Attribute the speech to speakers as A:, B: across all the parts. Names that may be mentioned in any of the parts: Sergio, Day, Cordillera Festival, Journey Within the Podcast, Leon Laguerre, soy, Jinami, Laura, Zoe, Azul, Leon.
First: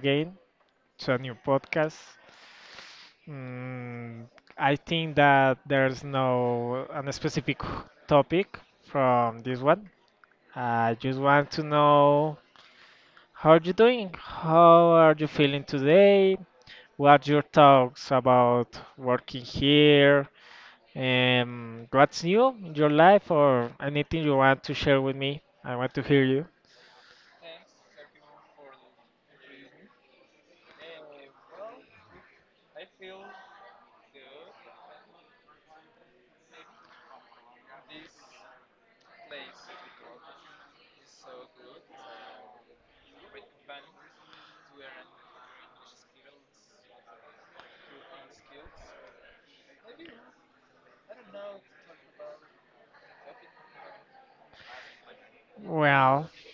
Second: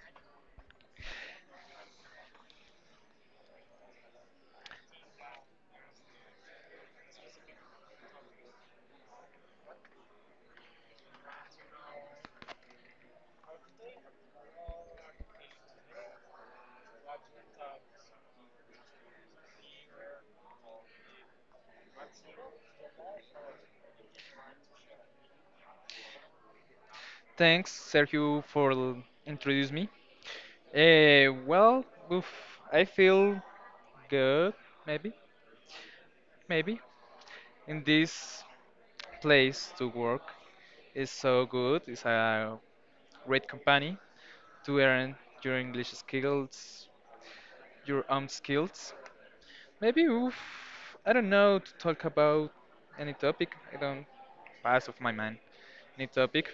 A: again to a new podcast. Mm, I think that there's no an specific topic from this one. I just want to know, how you doing? How are you feeling today? What your thoughts about working here? What's new in your life or anything you want to share with me? I want to hear you.
B: Thanks, Sergio, for introduce me. Uh, well, oof, I feel good, maybe, maybe. In this place to work is so good. It's a great company to earn your English skills, your own skills. Maybe, oof, I don't know to talk about any topic. I don't pass of my mind any
A: Well,
B: topic.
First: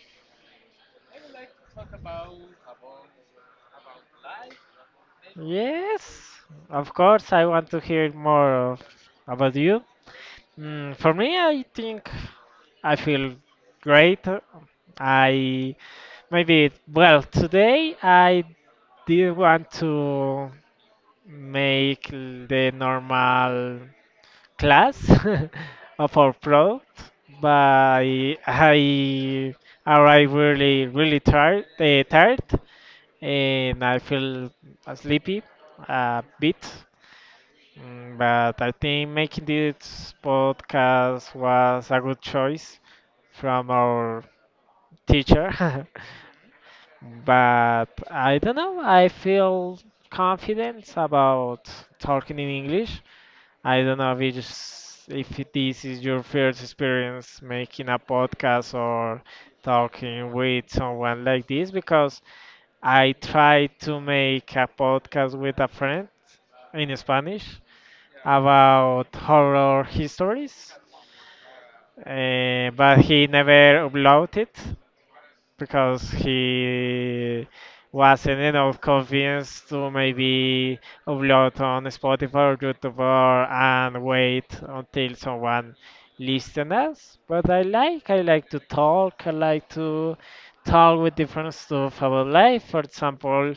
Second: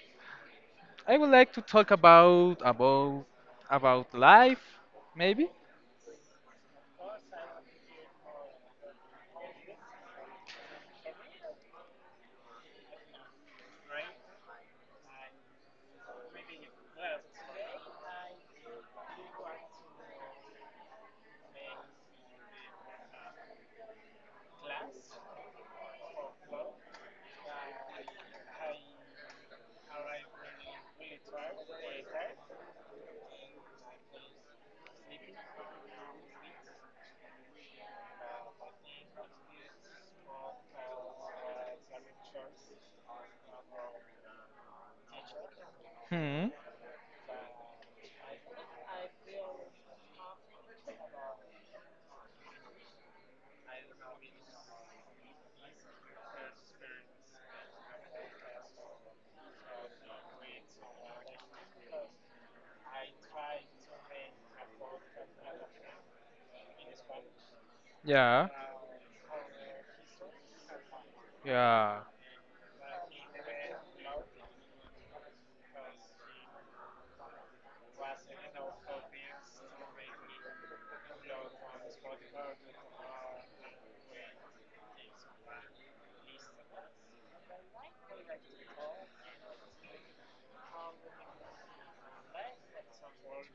B: I would like to talk about life, maybe.
A: yes, of course, I want to hear more of, about you. For me, I think I feel great. I, maybe, well, today I did want to make the normal class of our product, but I arrived really, really tired, tired, and I feel sleepy a bit. But I think making this podcast was a good choice from our teacher.
B: Hmm.
A: But I don't know, I feel confident about talking in English. I don't know if this is your first experience making a podcast or talking with someone like this, because I tried to make a podcast with a friend in Spanish
B: Yeah.
A: about horror histories,
B: Yeah.
A: but he never uploaded it because he wasn't enough convinced to maybe upload on Spotify or YouTube and wait until someone listens us. But I like to talk with different stuff about life. For example,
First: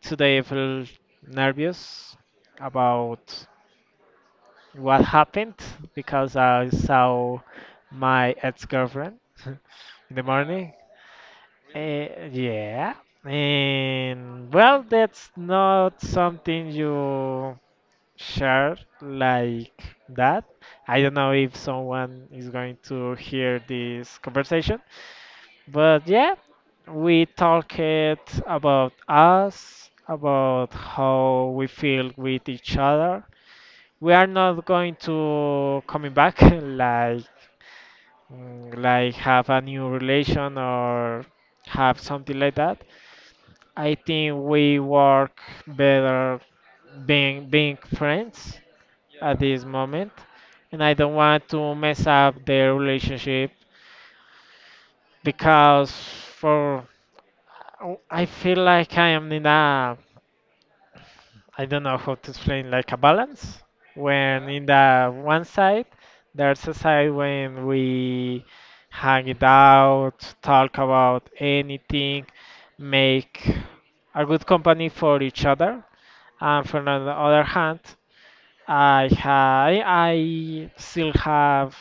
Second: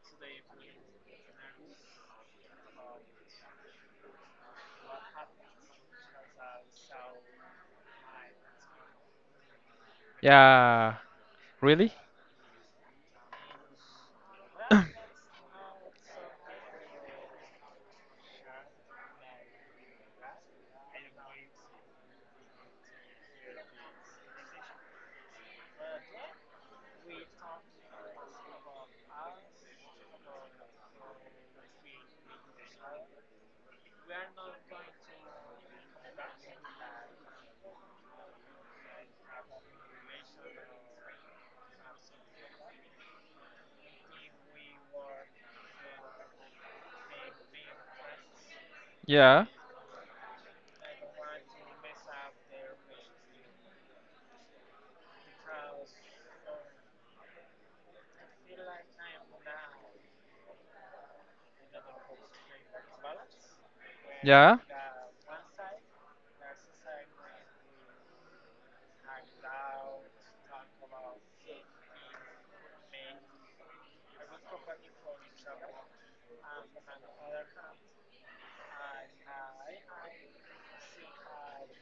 A: today I feel nervous about what happened because I saw my ex-girlfriend in the morning.
B: Yeah. Really?
A: Yeah, and well, that's not something you share like that. I don't know if someone is going to hear this conversation, but yeah, we talked about us, about how we feel with each other, we are not going to coming back like like have a new relation or have something like that. I think we work better being friends at
B: Yeah.
A: this moment, and I don't want to mess up their relationship because for I feel like I am in a, I don't know how to explain, like a balance. When
B: Yeah.
A: in the one side, there's a side when we hang it out, talk about anything, make a good company for each other. And from the other hand, I ha I still have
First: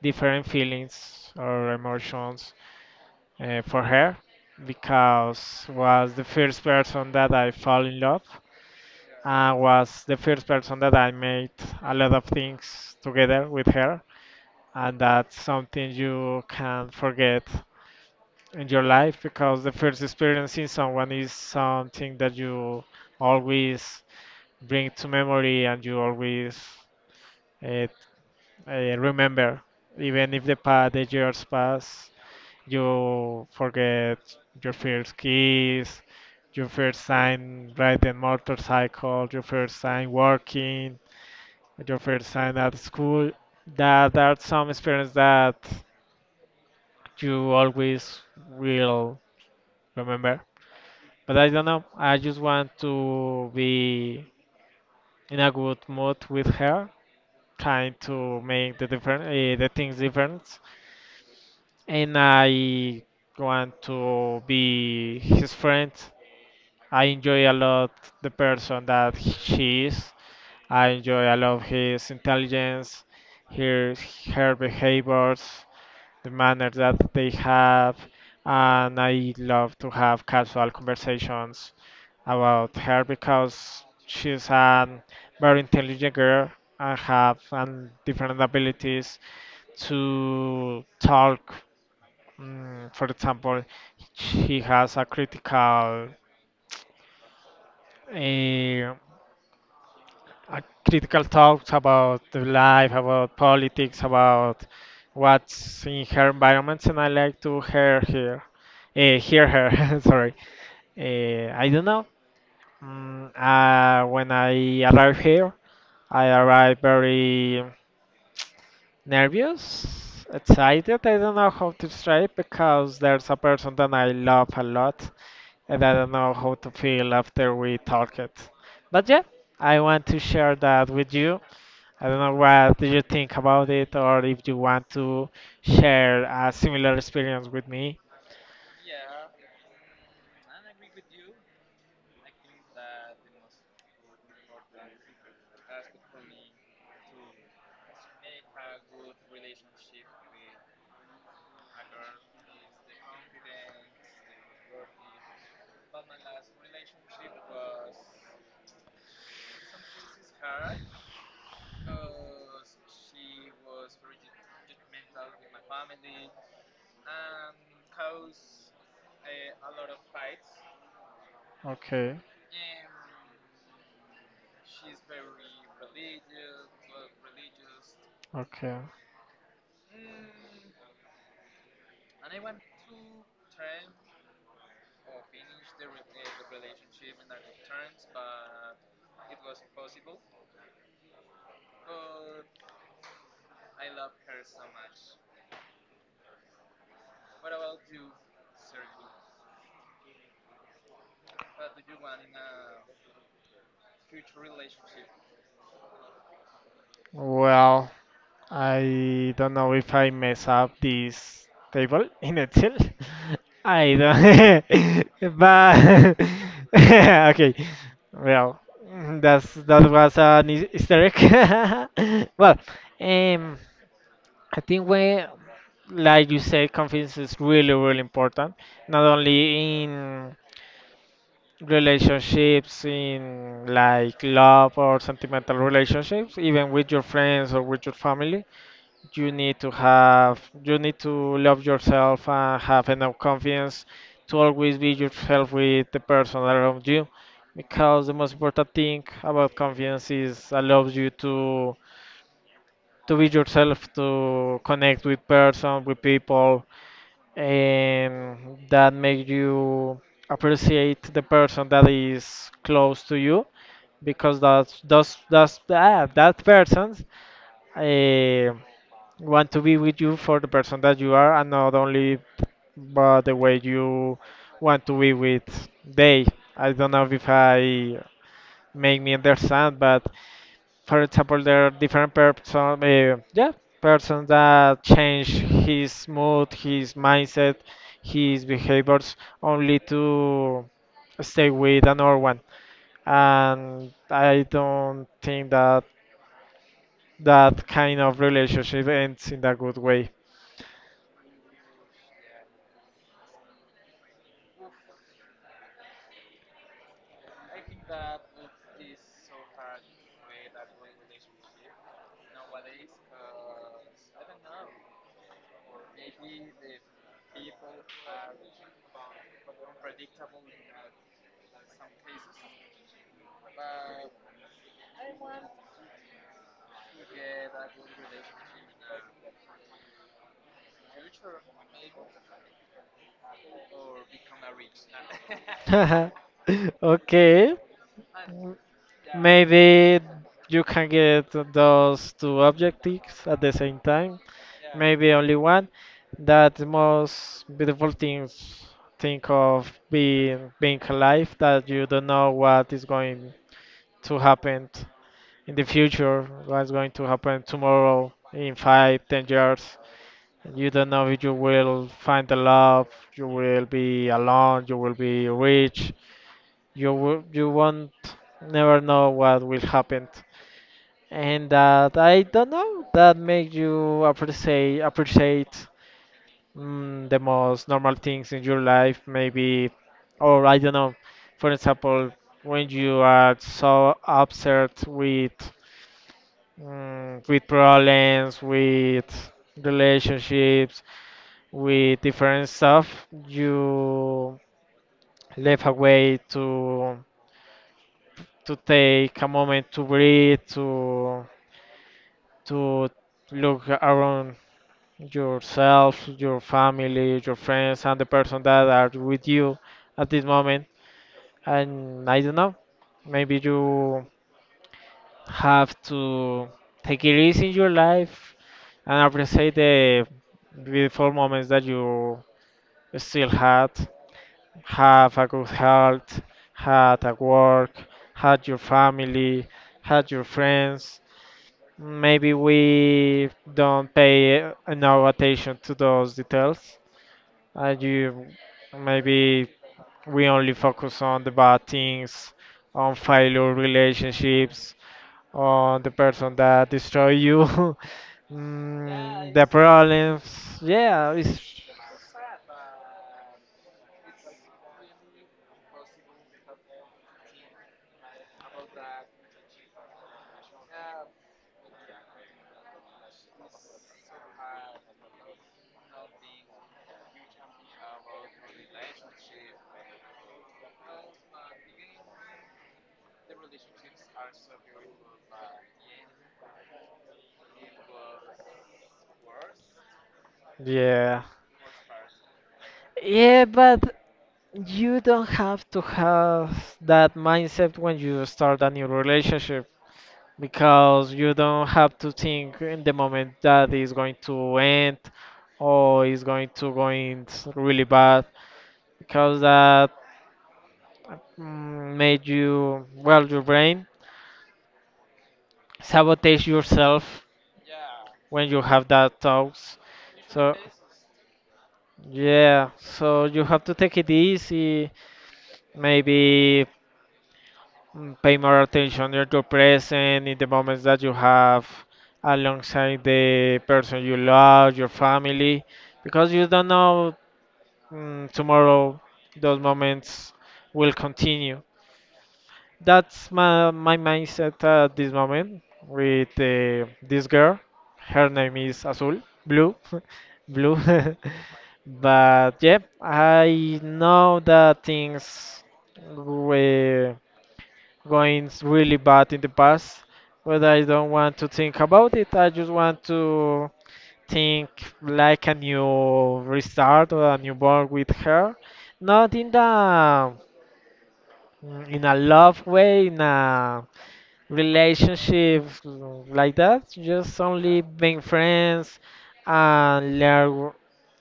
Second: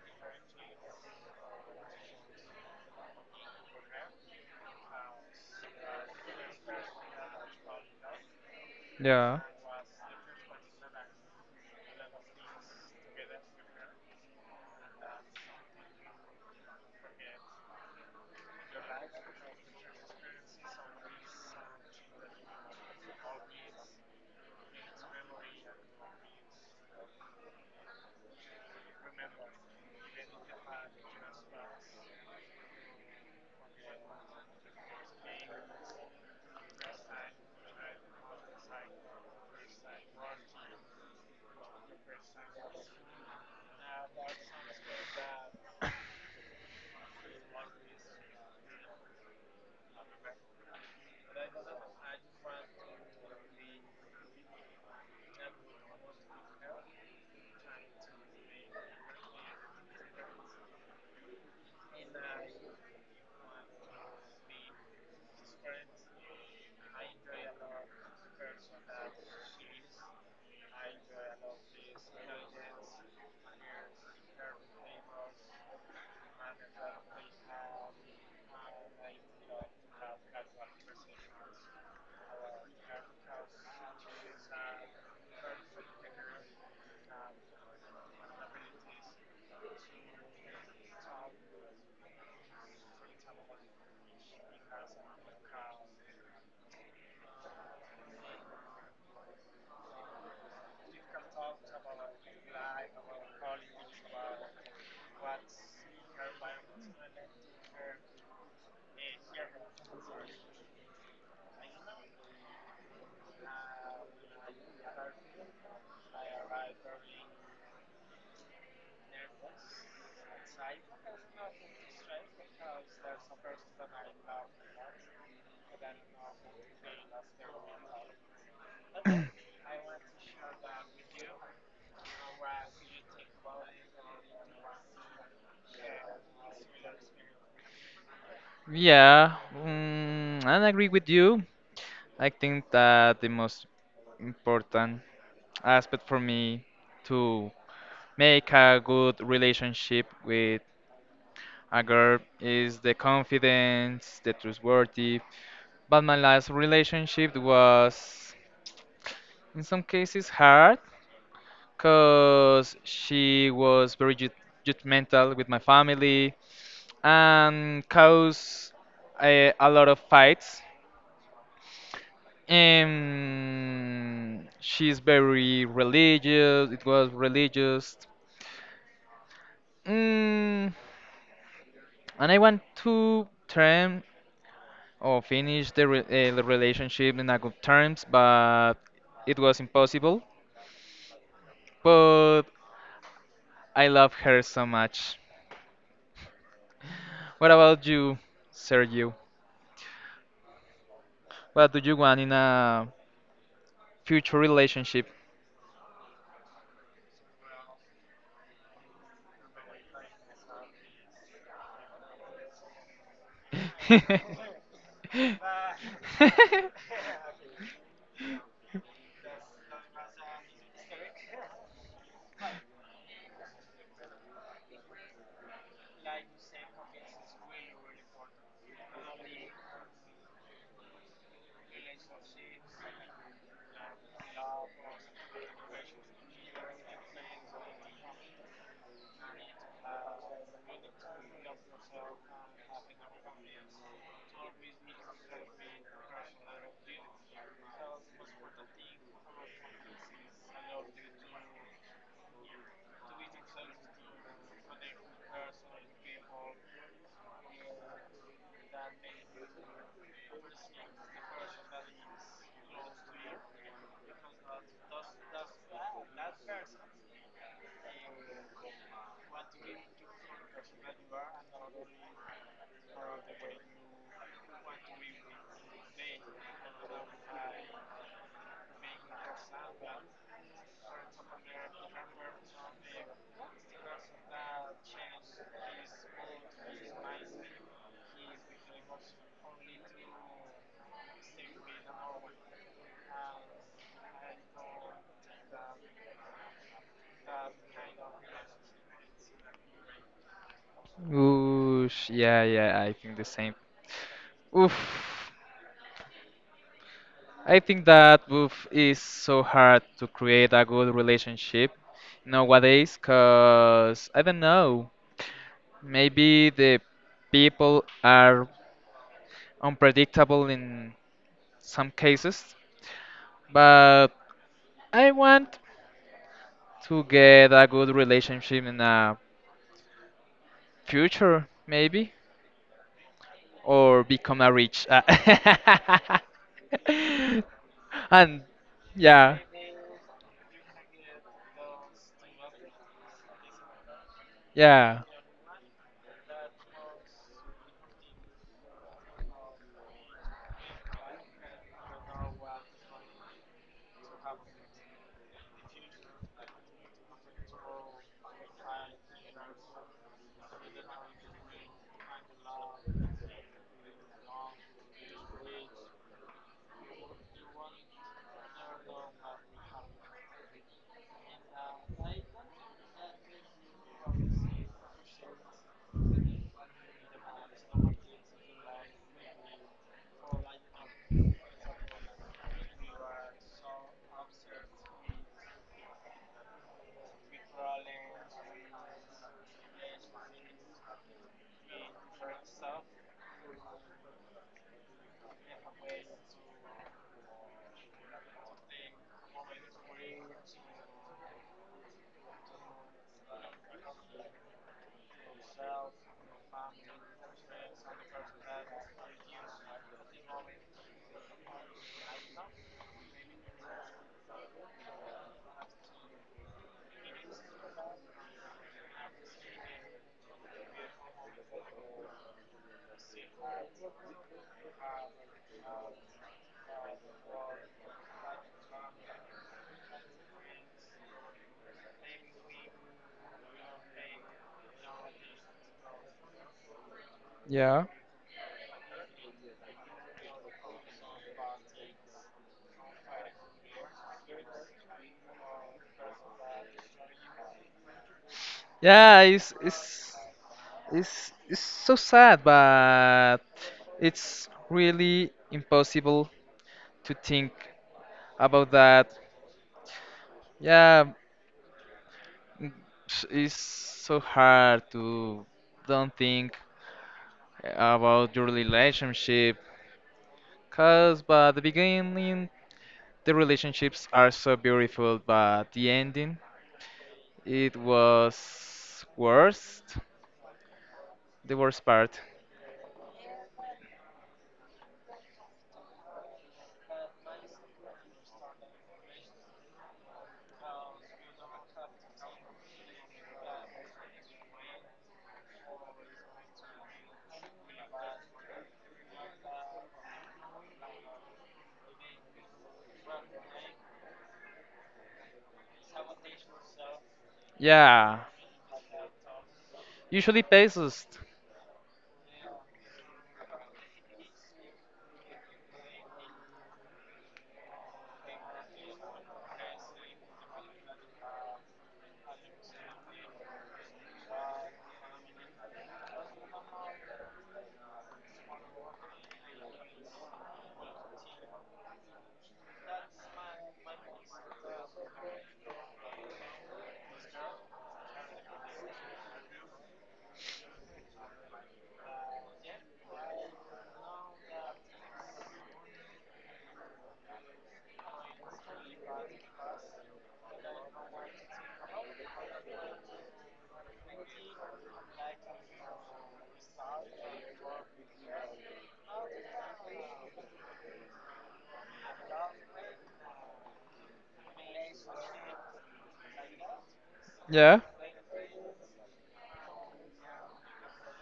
A: different feelings or emotions for her because was the first person that I fall in love.
B: Yeah.
A: Was the first person that I made a lot of things together with her. And that's something you can't forget in your life because the first experience in someone is something that you always bring to memory, and you always uh, remember. Even if the years pass, you forget your first kiss, your first time riding motorcycle, your first time working, with your first time at school, that there are some experience that you always will remember. But I don't know. I just want to be in a good mood with her, trying to make the things different. And I want to be his friend. I enjoy a lot the person that she is. I enjoy a lot his intelligence, her her behaviors, the manner that they have, and I love to have casual conversations about her because she's a very intelligent girl and have different abilities to talk. For example, she has a critical uh, uh, critical thoughts about the life, about politics, about what's in her environments, and I like to hear her. Sorry, I don't know. When I arrived here, I arrived very nervous, excited. I don't know how to describe because there's a person that I love a lot, and I don't know how to feel after we talked. But yeah, I want to share that with you. I don't know what do you think about it, or if you want to share a similar experience with me.
B: Yeah. I agree with you. I think that the most important aspect for me to make a good relationship with a girl is the confidence, the trustworthy. But my last relationship was, in some cases, hard because she was very judgmental with my family and caused a lot of fights.
A: Okay,
B: And she's very religious, it was religious.
A: okay.
B: Mm, and I want to term or finish the, the relationship in a good terms, but it was impossible. But I love her so much. What about you, Sergio? What do you want in a future relationship?
A: Well, I don't know if I mess up this table in Excel. I don't. But okay. Well, that was an Easter egg. Well, um, I think when, like you said, confidence is really, really important, not only in relationships, in like love or sentimental relationships, even with your friends or with your family. You need to have, you need to love yourself and have enough confidence to always be yourself with the person around you, because the most important thing about confidence is allows you to be yourself, to connect with person, with people that make you appreciate the person that is close to you, because that person uh, want to be with you for the person that you are, and not only but the way you want to be with they. I don't know if I make me understand, but for example, there are different person, yeah, person that change his mood, his mindset, his behaviors only to stay with another one. And I don't think that that kind of relationship ends in a good way.
B: Oosh, yeah, yeah, I think the same. Oof. I think that oof is so hard to create a good relationship nowadays, cause I don't know, maybe the people are unpredictable in some cases, but I want to get a good relationship in a future, maybe, or become a rich.
A: Okay.
B: And yeah,
A: Maybe you can get those two objectives at the same time.
B: yeah,
A: Maybe only one. That most beautiful things. Think of being alive, that you don't know what is going to happen in the future, what's going to happen tomorrow in 5, 10 years. You don't know if you will find the love, you will be alone, you will be rich. You won't never know what will happen, and that, I don't know, that make you appreciate the most normal things in your life, maybe, or I don't know. For example, when you are so upset with problems, with relationships, with different stuff, you left a way to take a moment to breathe, to to look around yourself, your family, your friends, and the person that are with you at this moment. And I don't know, maybe you have to take it easy in your life and appreciate the beautiful moments that you still had. Have a good health, had at work, had your family, had your friends. Maybe we don't pay enough attention to those details.
B: Yeah.
A: You maybe we only focus on the bad things, on failure relationships, on the person that destroy you,
B: Yeah.
A: the
B: It's it's
A: problems. Yeah,
B: it's
A: it's.
B: it's so sad, but it's really impossible to think about that. Yeah, it's so hard to don't think about your relationship, cause by the beginning the relationships are so beautiful, but the ending it was worst,
A: Yeah.
B: the worst part.
A: Yeah, but you don't have to have that mindset when you start a new relationship, because you don't have to think in the moment that it's going to end, or it's going to go in really bad, because that made you, well, your brain sabotage yourself
B: Yeah,
A: when you have that thoughts.
B: usually
A: So.
B: pesos.
A: Yeah, so you have to take it easy, maybe pay more attention to your present in the moments that you have alongside the person you love, your family, because you don't know tomorrow those moments will continue. That's my mindset at this moment with this girl. Her name is Azul, Blue, Blue. But yeah, I know that things were going really bad in the past, but I don't want to think about it. I just want to think like a new restart or a newborn with her. Not in a love way, in a relationship like that. Just
B: Yeah,
A: only being friends and learn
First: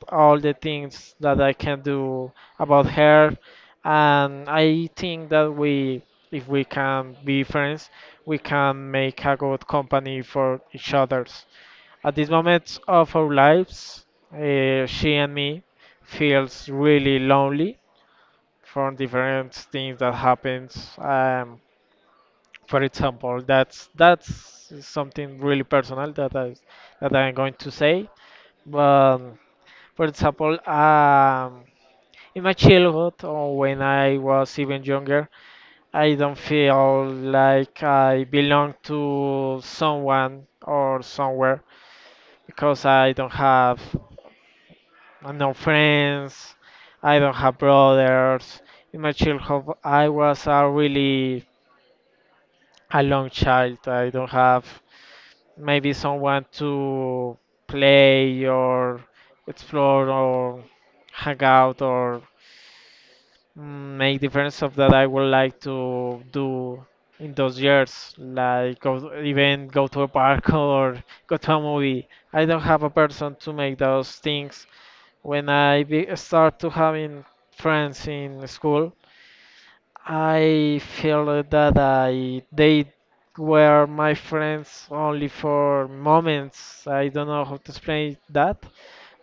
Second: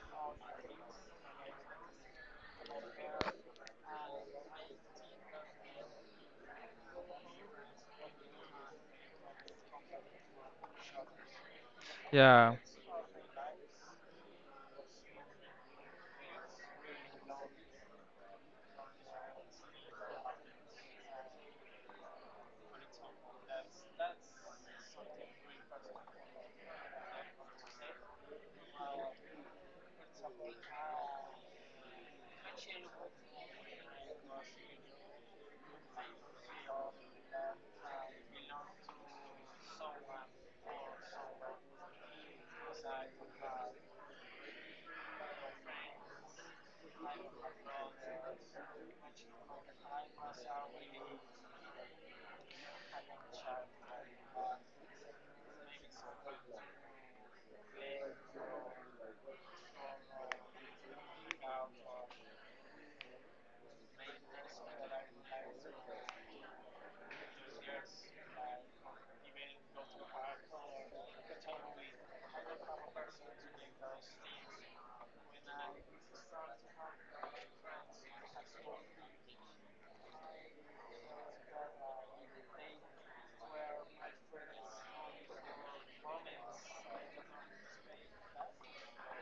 A: all the things that I can do about her. And I think that we, if we can be friends, we can make a good company for each others. At this
B: yeah,
A: moment of our lives, she and me feels really lonely from different things that happens. For example, that's something really personal that I'm going to say. But for example, in my childhood, or when I was even younger, I don't feel like I belong to someone or somewhere because I don't have no friends, I don't have brothers. In my childhood, I was a really alone child. I don't have maybe someone to play or explore or hang out or make difference of that I would like to do in those years, like even go to a park or go to a movie. I don't have a person to make those things. When I start to having friends in school, I feel that I they were my friends only for moments. I don't know how to explain that,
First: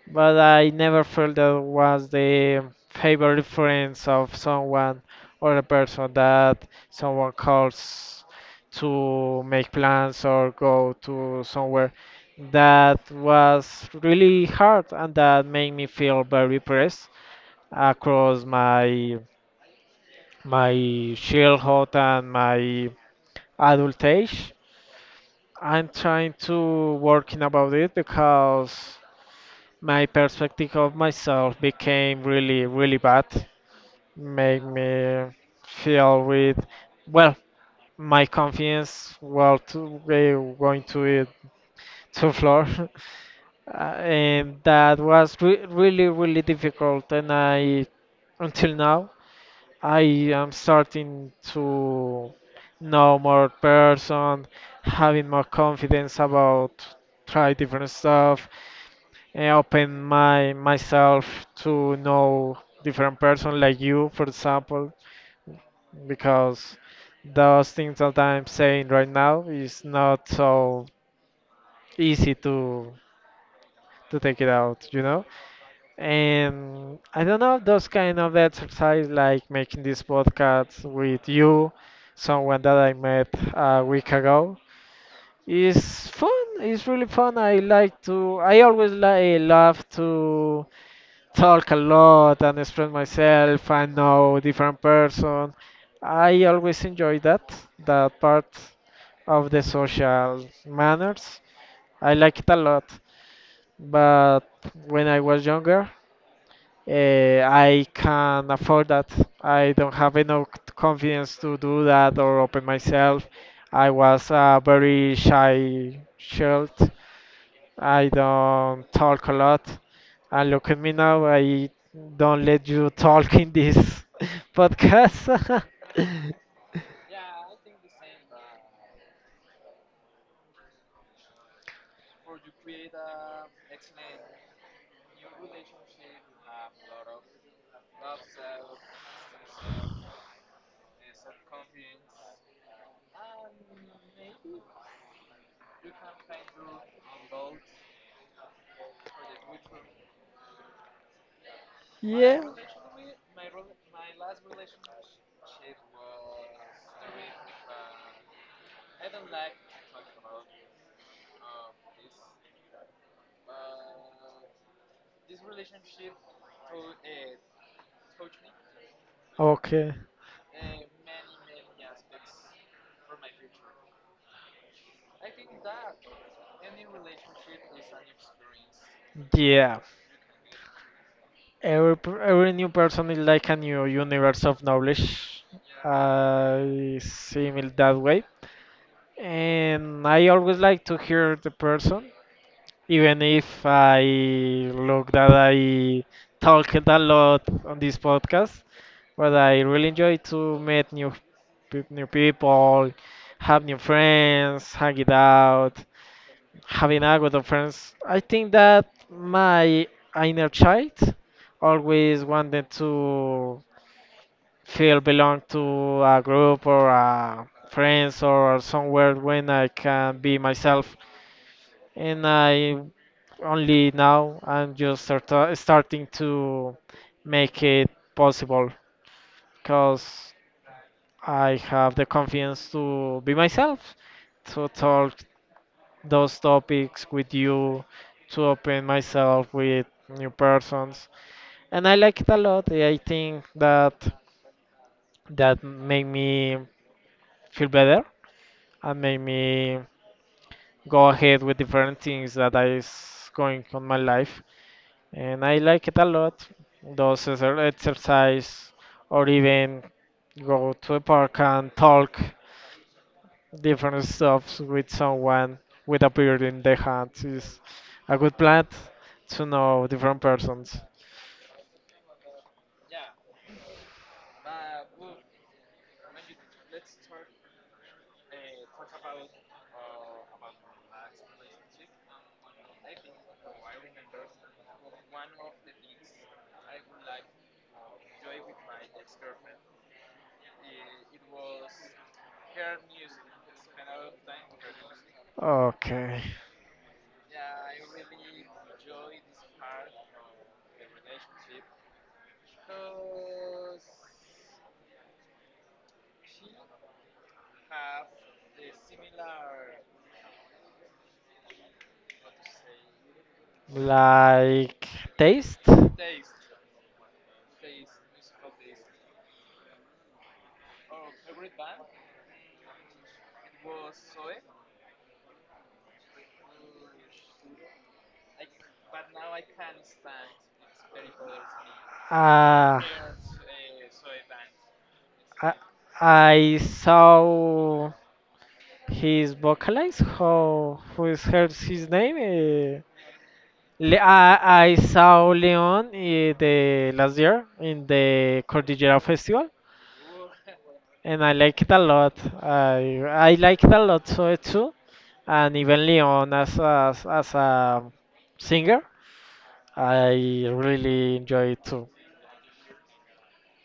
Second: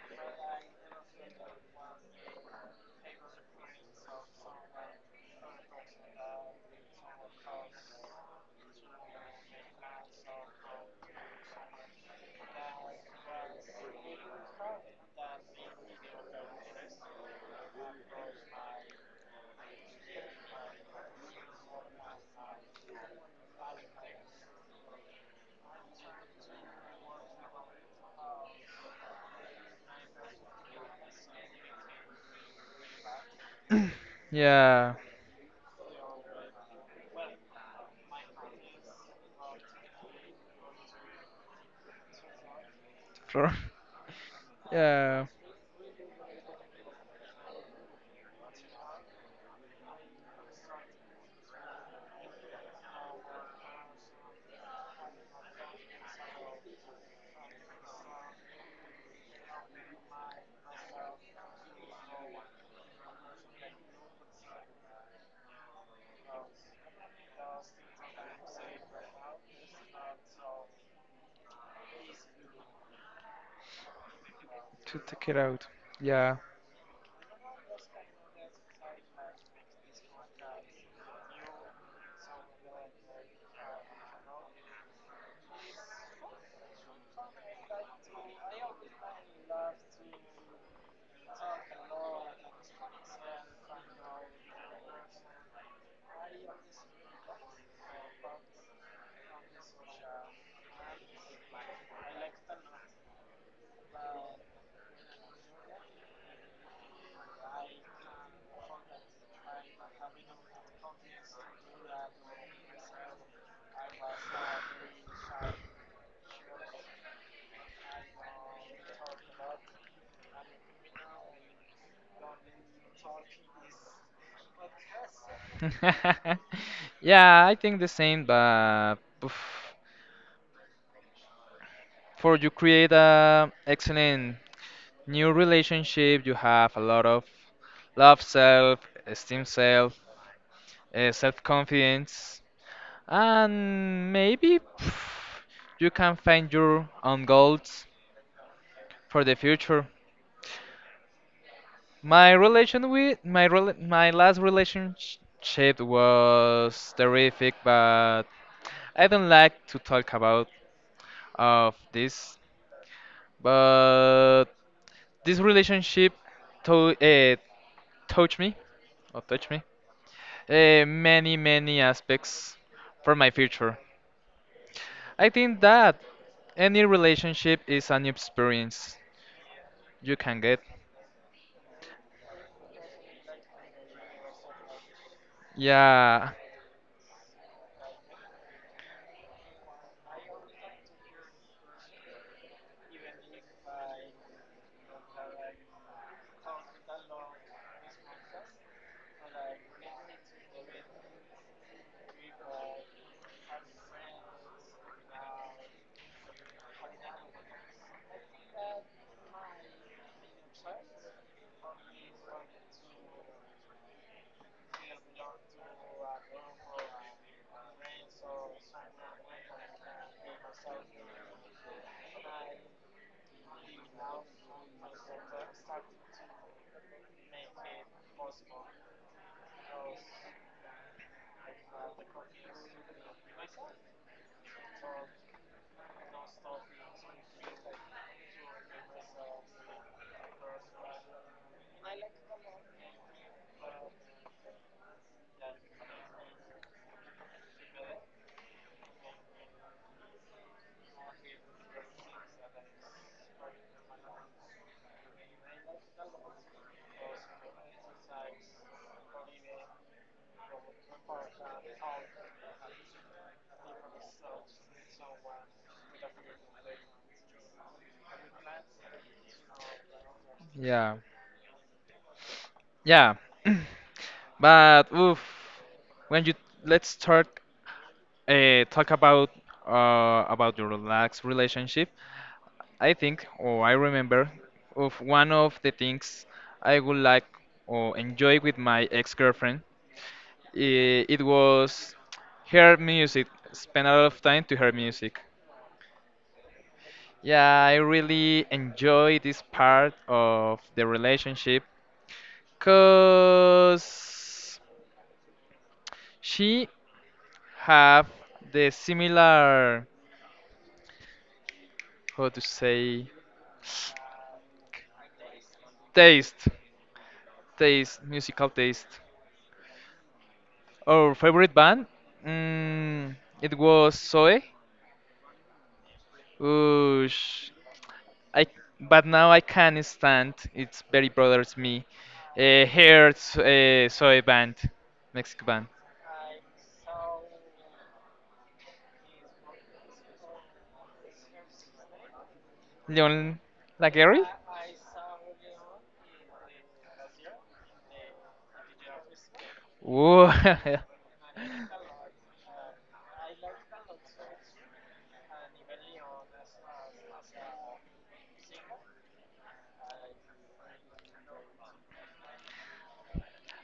A: but I never felt that was the favorite friends of someone, or a person that someone calls to make plans or go to somewhere. That was really hard, and that made me feel very pressed across my childhood and my adult age. I'm trying to working about it because my perspective of myself became really bad, made
B: yeah.
A: me feel with, well, my confidence, well, to going to it, to floor.
B: From
A: And that
B: yeah,
A: was really difficult, and I, until now, I am starting to know more person, having more confidence about try different stuff, and open my myself to know different person like you, for example, because those things that I'm saying right now is not so easy to take it, out,
B: to
A: you know?
B: take it out. Yeah.
A: And I don't know, those kind of exercise like making this podcast with you, someone that I met a week ago. It's fun. It's really fun. I like to. I always love to talk a lot and express myself. I know different person. I always enjoy that part of the social manners. I like it a lot. But when I was younger, I can afford that. I don't have enough confidence to do that or open myself. I was a very shy child. I don't talk a lot. And look at me now. I don't let you talk in this podcast.
B: yeah, I think the same, but oof, for you create a excellent new relationship, you have a lot of love self, esteem self, self confidence, and maybe pff, you can find your own goals for the future. My
A: Yeah.
B: relation with my my last relationship was terrific, but I don't like to talk about of this. But this relationship to, uh, touched me or touched me
A: Okay.
B: many many aspects for my future. I think that any relationship is an experience
A: Yeah,
B: you can get.
A: every new person is like a new universe of knowledge.
B: Yeah,
A: I see it that way, and I always like to hear the person, even if I look that I talked a lot on this podcast. But I really enjoy to meet new people, have new friends, hang it out, having a group of friends. I think that my inner child always wanted to feel belong to a group or a friends or somewhere when I can be myself. And I only now I'm just starting to make it possible because I have the confidence to be myself, to talk those topics with you, to open myself with new persons, and I like it a lot. I think that that made me feel better and made me go ahead with different things that I is going on my life, and I like it a lot, those exercise, or even go to a park and talk different stuff with someone with a beard in the hands is a good plan to know different persons.
B: yeah, yeah. But oof, when you let's start talk about your relaxed relationship. I think, or I remember, of one of the things I would like or enjoy with my ex-girlfriend. It was her music. Spend a lot of time to her music.
A: Okay.
B: Yeah, I really enjoy this part of the relationship because she have the similar how to say
A: Like taste?
B: taste, taste, musical taste. Our favorite band, it was Zoe. Whoosh. I but now I can't stand. It's very bothers me.
A: Ah.
B: Here, Zoe band, Mexican
A: I,
B: band.
A: I saw his vocalist. How who is her his name?
B: Leon Laguerre?
A: I saw Leon the last year in the Cordillera Festival.
B: Ooh.
A: And I like it a lot. I like it a lot so too. And even Leon as as a singer, I really enjoy it too.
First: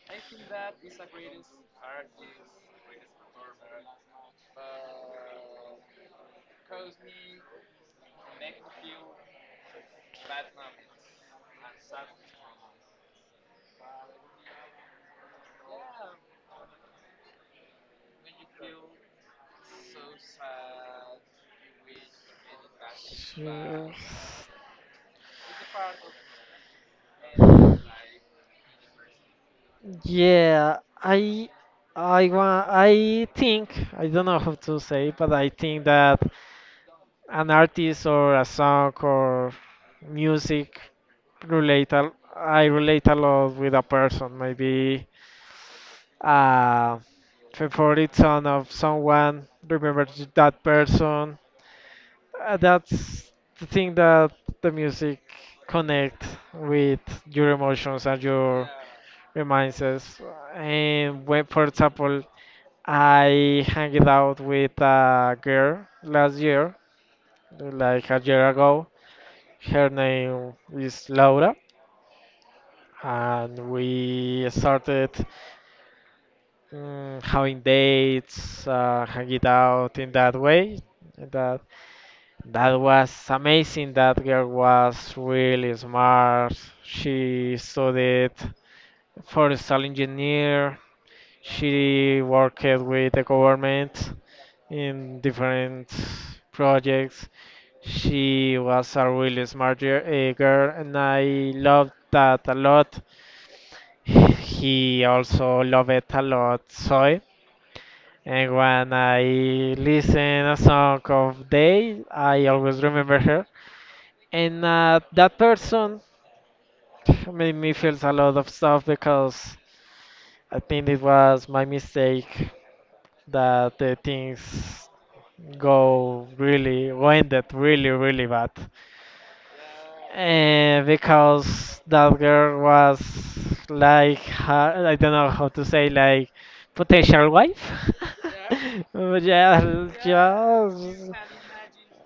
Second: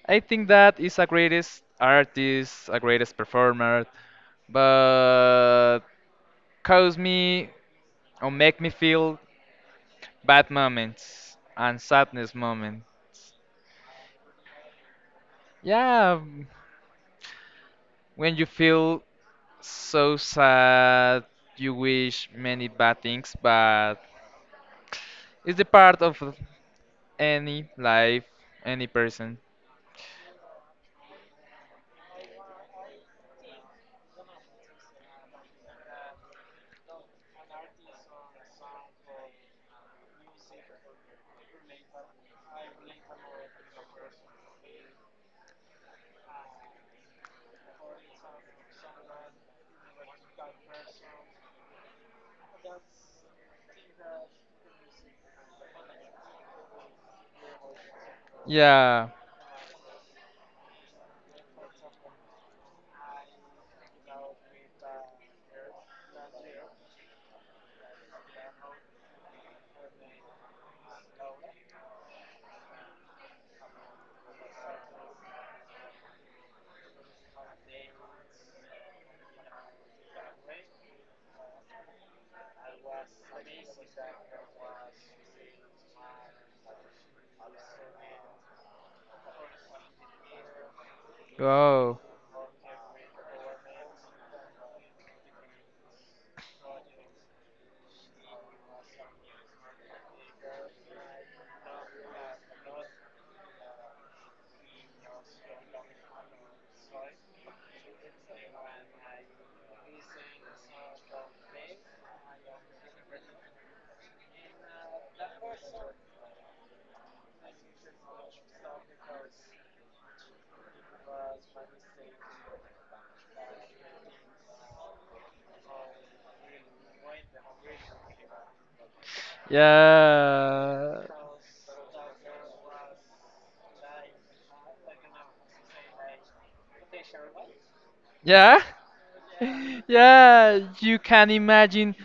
B: I think that is a greatest artist, a greatest performer, but cause me or make me feel bad moments and sadness moment. Yeah, when you feel so sad, you wish many bad things,
A: Sure.
B: but it's the part of any life, any person.
A: Yeah, I want, I think, I don't know how to say, but I think that an artist or a song or music relate I relate a lot with a person. Maybe a favorite song of someone, remember that person. That's the thing that the music connect with your emotions and your
B: Yeah.
A: reminds us. And when, for example, I hanged out with a girl last year, like a year ago, her name is Laura, and we started, mm, having dates, hanging out in that way. That that was amazing. That girl was really smart. She studied forestry engineer.
B: Wow.
A: She worked with the government in different projects. She was a really girl, and I loved that a lot. He also loved a lot soy. And when I listen a song of Day, I always remember her. And that person made me feel a lot of stuff because I think it was my mistake that the things go ended really bad.
B: Yeah.
A: Because that girl was I don't know how to say, like, potential wife.
B: Yeah.
A: But yeah,
B: Yeah. You
A: just
B: can imagine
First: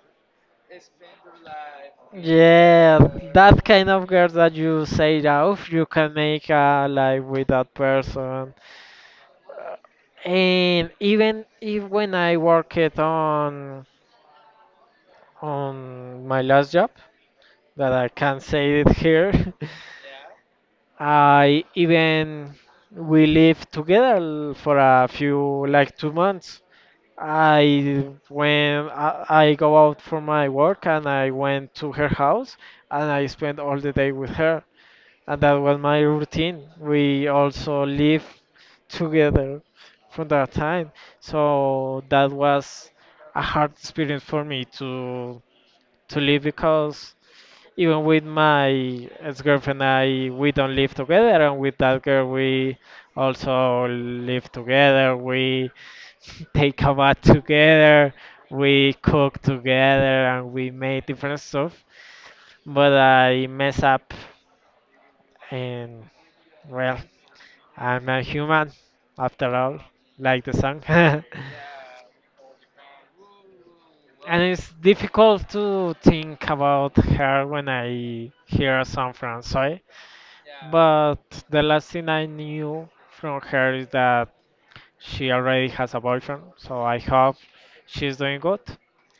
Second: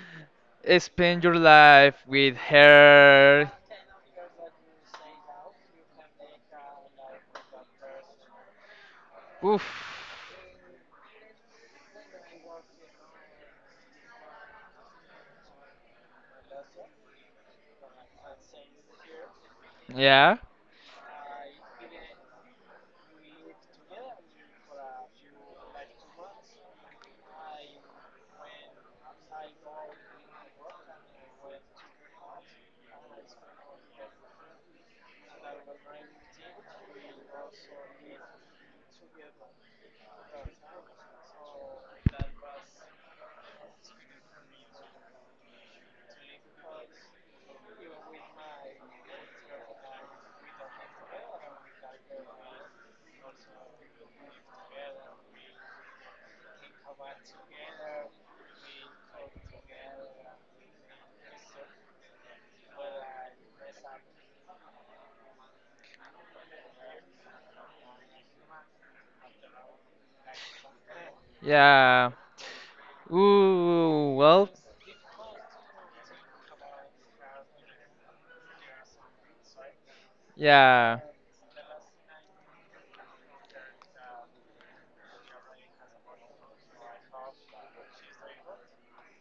B: spend your life with
A: yeah,
B: her.
A: that kind of girl that you say off, you can make a life with that person.
B: Oof.
A: And even if when I worked on my last job, that I can't say it here,
B: Yeah.
A: I even, we lived together for a few, like, 2 months. I went, I go out for my work and I went to her house and I spent all the day with her, and that was my routine. We also lived together from that time, so that was a hard experience for me to live because even with my ex-girlfriend, I we don't live together, and with that girl, we also live together. We take a bath together, we cook together, and we make different stuff, but I mess up, and, well, I'm a human after all, like the song.
B: Yeah. Ooh,
A: And
B: well,
A: it's difficult to think about her when I hear a song from soy.
B: yeah.
A: But the last thing I knew from her is that she already has a boyfriend, so I hope she's doing good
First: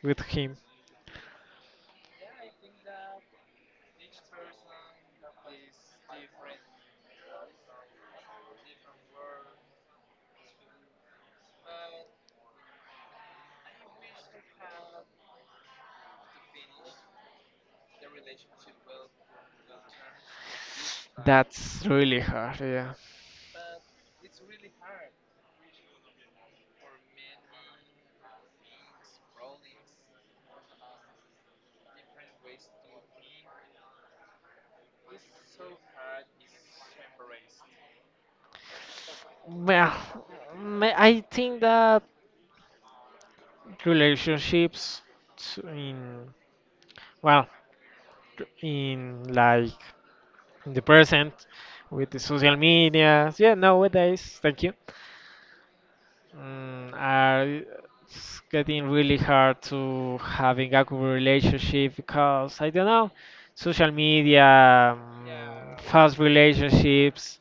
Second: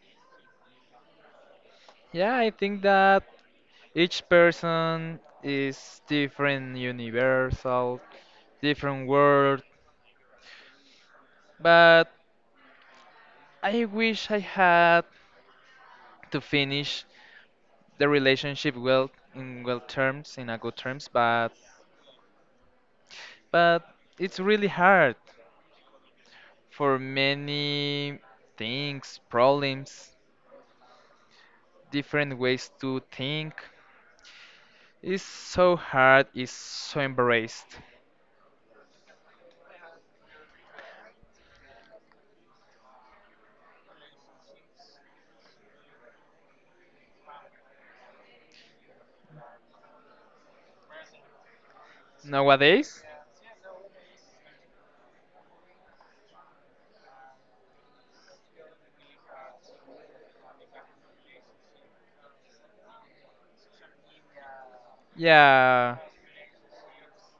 A: with him.
B: Yeah, I think that each person is different, universal, different world, but I wish I had to finish the relationship well in well terms, in a good terms,
A: That's really hard, yeah.
B: but it's really hard for many things, problems, different ways to think. It's so hard, it's so embraced.
A: Well, I think that relationships, s- in, well, in, like, in the present with the social
B: Nowadays.
A: media, yeah, nowadays, thank you. Mm, I, it's getting really hard to having a good relationship because I don't know, social media,
B: Yeah,
A: fast relationships,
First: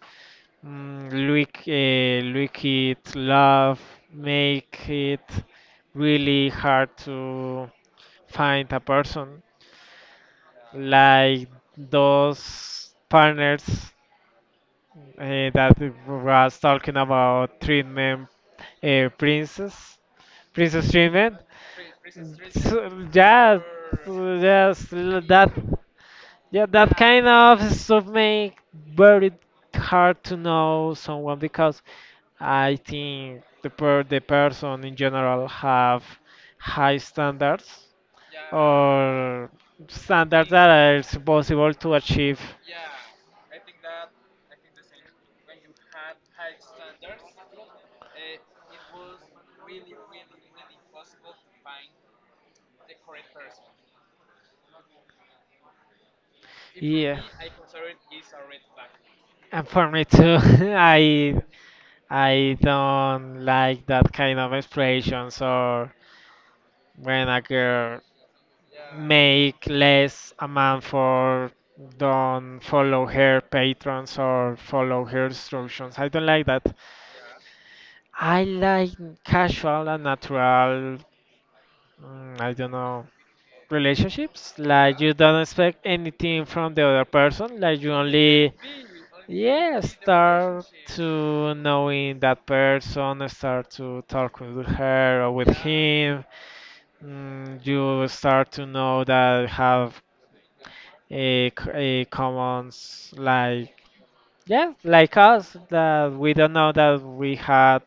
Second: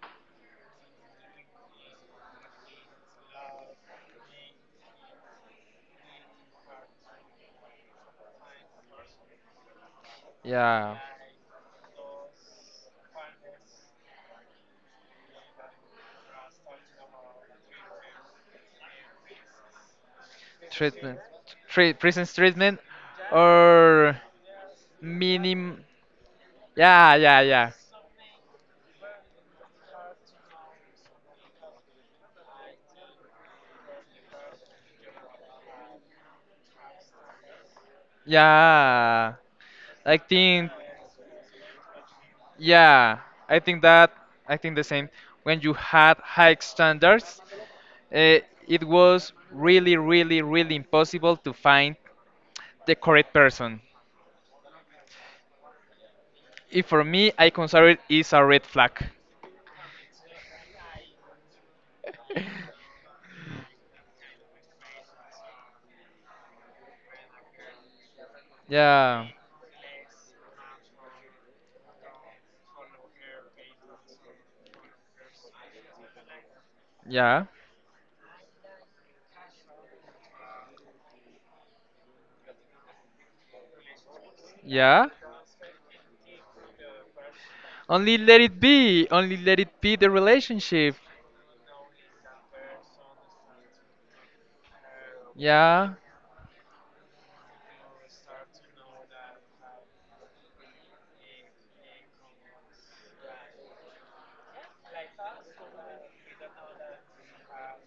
A: mm, look it, love, make it really hard to find a person
B: yeah.
A: like those partners, that was talking about treatment, princess, Princess
B: Treatment,
A: Treatment.
B: treat, prison treatment,
A: So, yeah,
B: or
A: that,
B: minim.
A: yeah, that
B: Yeah,
A: kind
B: yeah,
A: of
B: yeah,
A: stuff make very hard to know someone because I think the person in general have high standards
B: yeah.
A: or
B: I
A: standards
B: think,
A: that are it's possible to achieve.
B: yeah, I think that, I think the same. When you had high standards, uh, it was really, really, really impossible to find the correct person. If for
A: Yeah,
B: me, I consider it is a red flag.
A: and for me too. I don't like that kind of expressions, or when a girl
B: Yeah,
A: make less amount for don't follow her patrons or follow her instructions. I don't like that.
B: yeah,
A: I like casual and natural, mm, I don't know, relationships. Like,
B: yeah.
A: you don't expect anything from the other person. Like, you
B: Only let
A: only,
B: it be. Only let it
A: yeah,
B: be the
A: start
B: relationship.
A: to knowing that person, start to talk with her or with
B: Yeah,
A: him. Mm, you start to know that have a commons, like, yeah, like us, that we don't know that we had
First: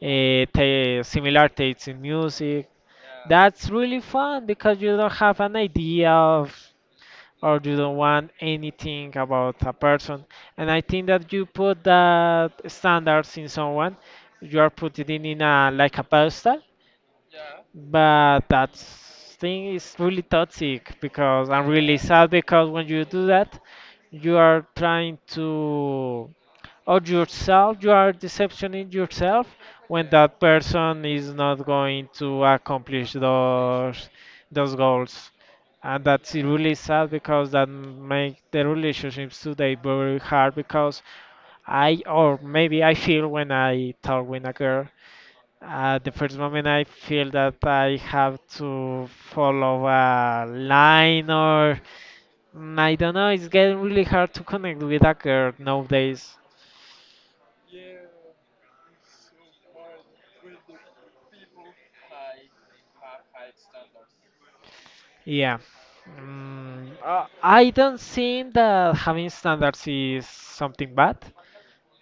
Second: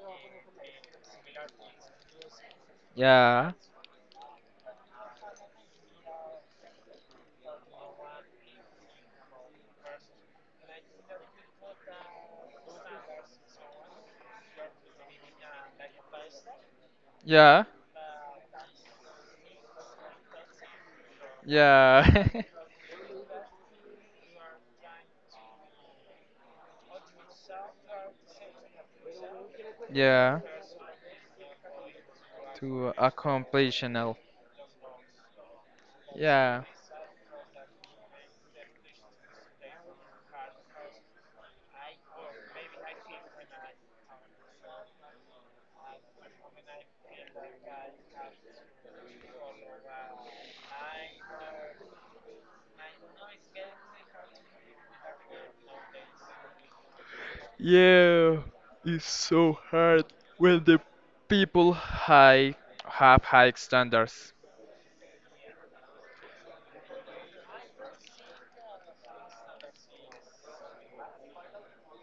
A: a ta similar tastes in music.
B: yeah,
A: That's really fun because you don't have an idea of, or you don't want anything about a person, and I think that you put that standards in someone, you are putting it in, a like, a pedestal.
B: yeah,
A: But that thing is really toxic because I'm really
B: yeah,
A: sad, because when you do that, you are trying to, or yourself, you are deceptioning yourself when
B: yeah.
A: that person is not going to
B: To a
A: accomplish
B: completional.
A: those goals. And that's
B: Yeah.
A: really sad because that make the relationships today very hard because I or maybe I feel when I talk with a girl at the first moment, I feel that I have to follow a line, or mm, I don't know. It's getting really hard to connect with a girl nowadays.
B: Yeah, it's so hard when the people high have high standards.
A: Yeah. Mm, I don't think that having standards is something bad.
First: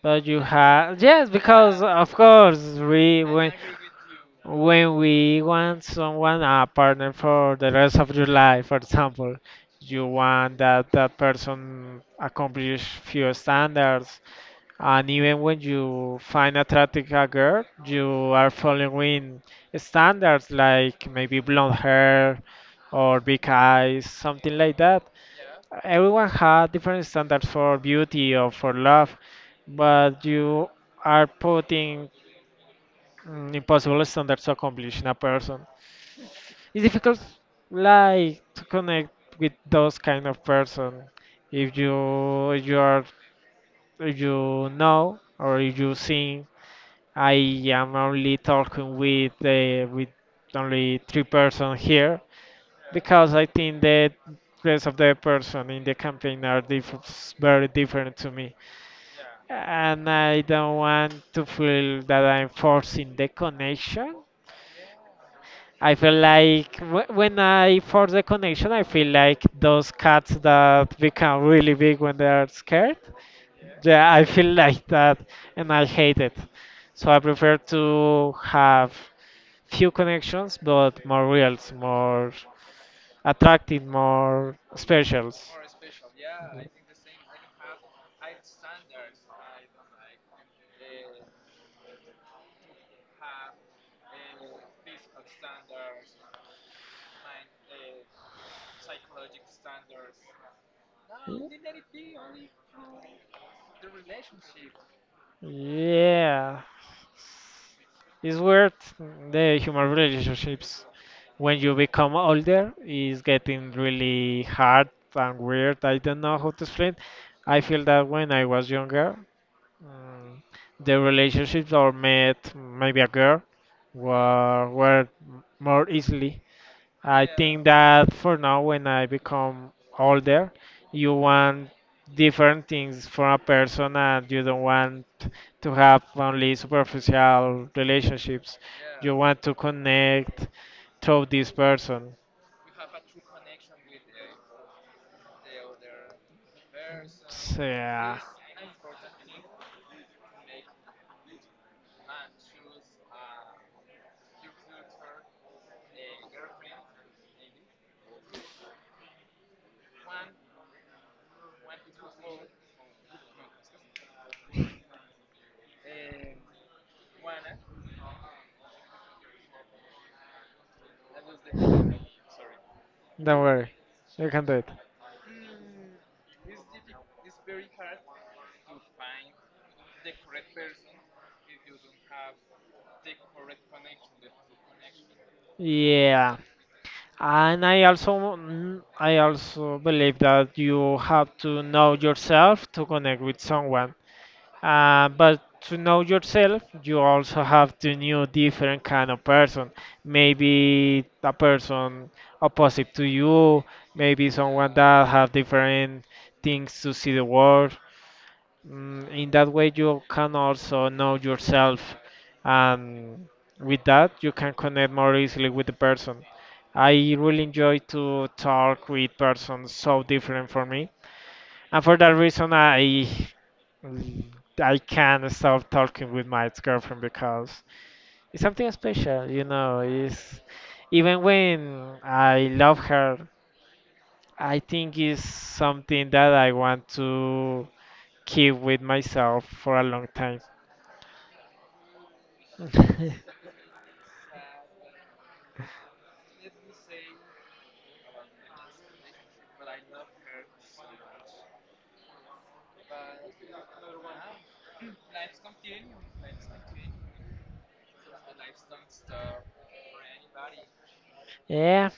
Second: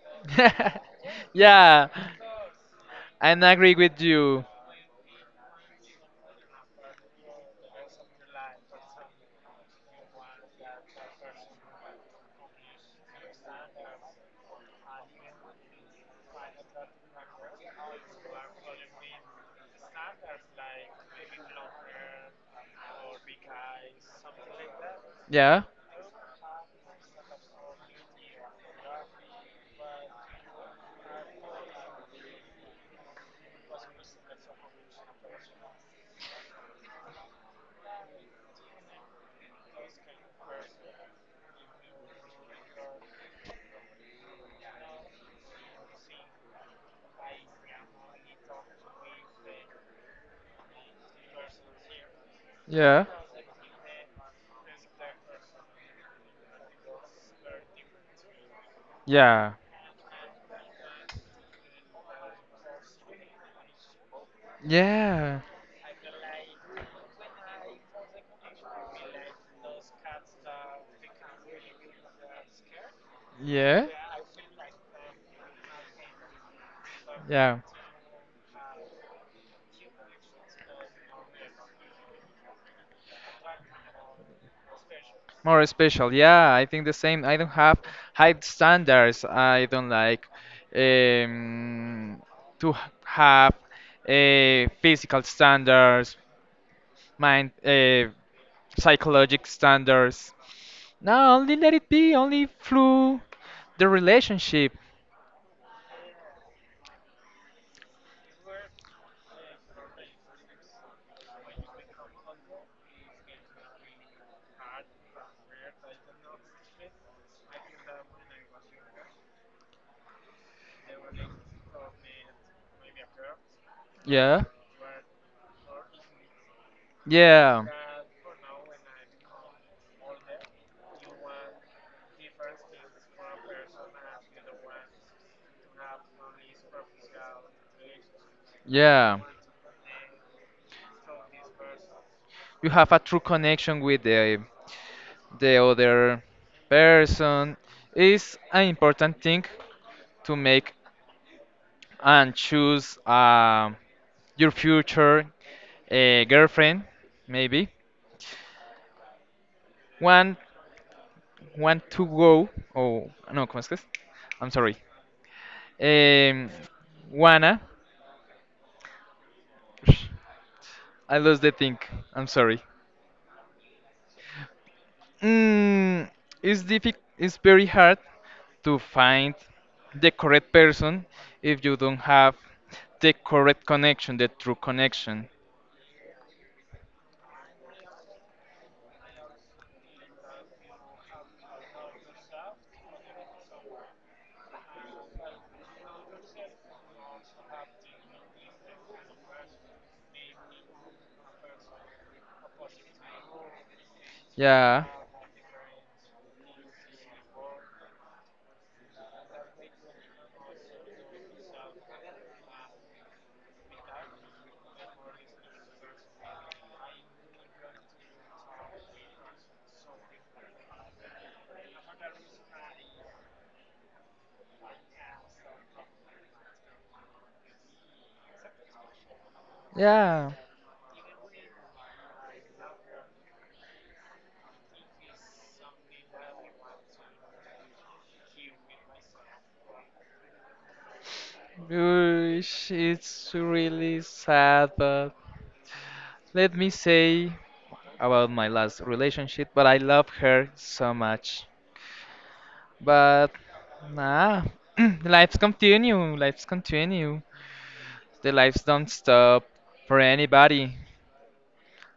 A: But you have, yes, because
B: Yeah,
A: of course, we
B: I agree with you.
A: when we want someone, a partner for the rest of your life, for example, you want that that person accomplish few standards, and even when you find attractive a girl, you are following standards like maybe blonde hair or big eyes, something like that.
B: Yeah,
A: Everyone had different standards for beauty or for love, but you are putting, mm, impossible standards to accomplish in a person. It's difficult, like, to connect with those kind of person if you are, if you know, or if you think I am only talking with only three-person here,
B: yeah.
A: because I think that rest of the person in the campaign are very different to me.
B: Yeah.
A: And I don't want to feel that I'm forcing the connection.
B: Yeah.
A: I feel like when I force the connection, I feel like those cats that become really big when they are scared.
B: Yeah.
A: Yeah, I feel like that, and I hate it. So I prefer
B: Yeah,
A: to have few connections, but more reals, more attractive, more specials.
B: more special. Yeah, I think the same. I don't have high standards. I don't like um, to h- have physical standards, mind, psychological standards. No, only let it be. Only through the relationship.
A: Yeah. It's weird the human relationships. When you become older, is getting really hard and weird. I don't know how to explain. I feel that when I was younger, mm, the relationships or met maybe a girl
B: Yeah.
A: were more easily. I think
B: Yeah.
A: that for now, when I become older, you want different things from a person, and you don't want to have only superficial relationships. You
B: Yeah.
A: want to connect through this person.
B: You have a true connection with the other person.
A: So, yeah,
B: It's an important thing to make and choose your future girlfriend, maybe. One want to go, oh no, ¿cómo es que es? I'm sorry. Em, wanna, I lost the thing. I'm sorry.
A: don't worry, you can do it.
B: Mm, it's difficult. It's very hard to find the correct person if you don't have the correct connection, the true connection.
A: Yeah. And I also, mm, I also believe that you have to know yourself to connect with someone. But to know yourself, you also have to know different kind of person. Maybe a person opposite to you. Maybe someone
B: Yeah,
A: that have different things to see the world. Mm, in that way, you can also know yourself, and with that, you can connect more easily with the person. I really enjoy to talk with persons so different from me, and for that reason, I can't stop talking with my ex-girlfriend because it's something special, you know.
B: yeah.
A: It's, even when I love her, I think it's something that I want to keep with myself for a long time.
B: Ush, it's really sad, but let me say about my last relationship. But I love her so much. But nah, lives continue. Lives continue. The lives don't stop for anybody.
A: Yeah,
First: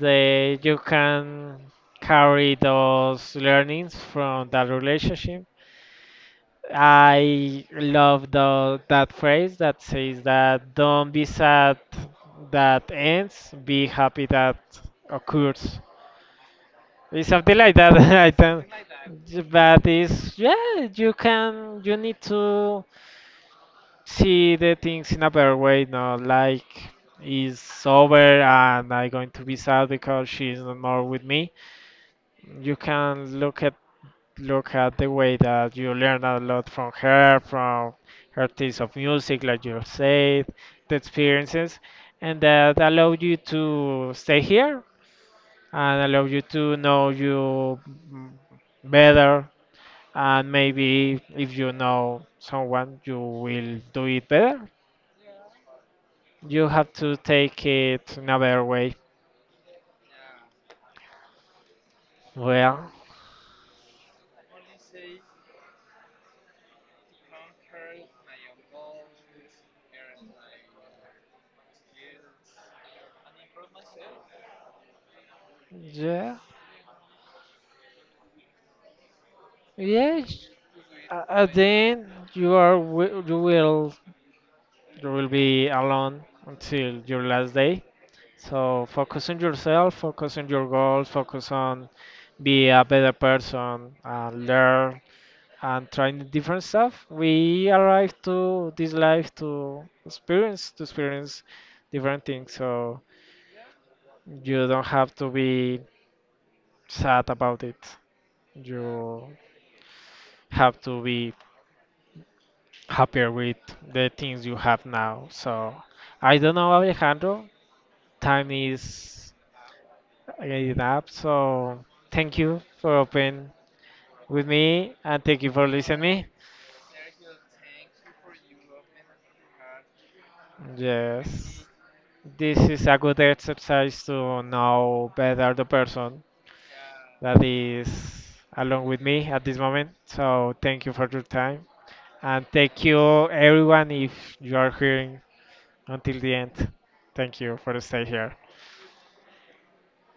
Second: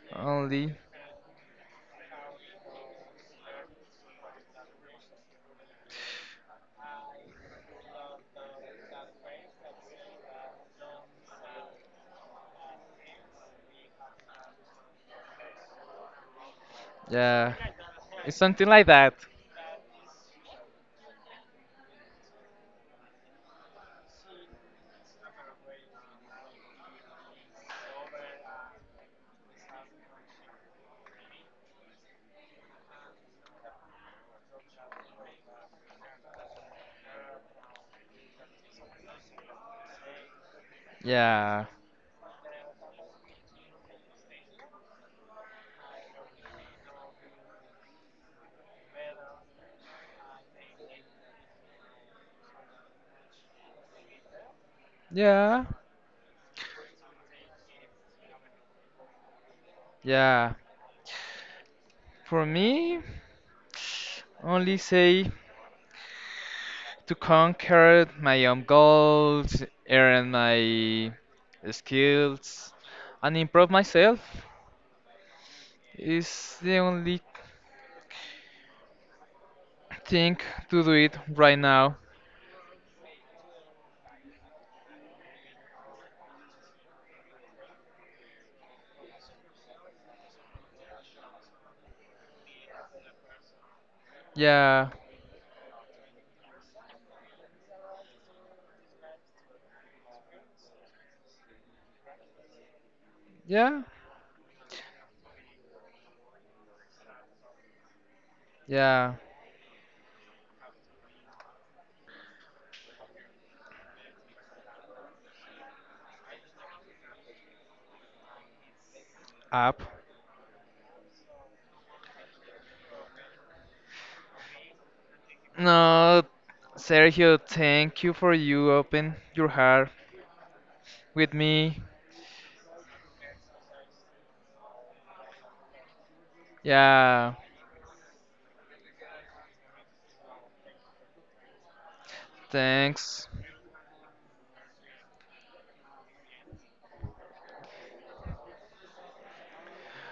A: they
B: Only
A: you can carry those learnings from that relationship. I love the that phrase that says that don't be sad that ends, be happy that occurs. It's
B: yeah,
A: something like that. I
B: it's something
A: think,
B: like that.
A: but it's, yeah, you can, you need to see the things in a better way, not like it's over and I'm going to be sad because she's no more with me. You can look at the way that you learn a lot from her taste of music, like you said, the
B: Yeah,
A: experiences, and that allow you to stay here and allow you to know you, mm, better. And maybe if you know someone, you will do it better.
B: yeah,
A: You have to take it another way.
B: yeah. For
A: Well,
B: me, only say to conquer my own goals, earn my skills, and improve myself
A: yeah,
B: is the only thing
A: yes.
B: to do it
A: A- At
B: right
A: the
B: now.
A: end, you will, you will be alone until your last day. So focus on yourself, focus on your goals, focus on be a better person, and
B: Yeah,
A: learn and trying different stuff. We arrive to this life to experience, different things. So
B: yeah.
A: you don't have to be sad about it.
B: Yeah,
A: You have to be happier with the things you have now. So I don't know, Alejandro. Time is
B: up.
A: getting up. So thank you for open with me and thank you for
B: No,
A: listening.
B: Sergio, thank you for you open your heart with
A: Yes,
B: me.
A: this is a good exercise to know better the person
B: Yeah,
A: that is along with me at this moment. So thank you for your time and thank
B: thanks
A: you everyone if you are hearing until the end. Thank you for stay here.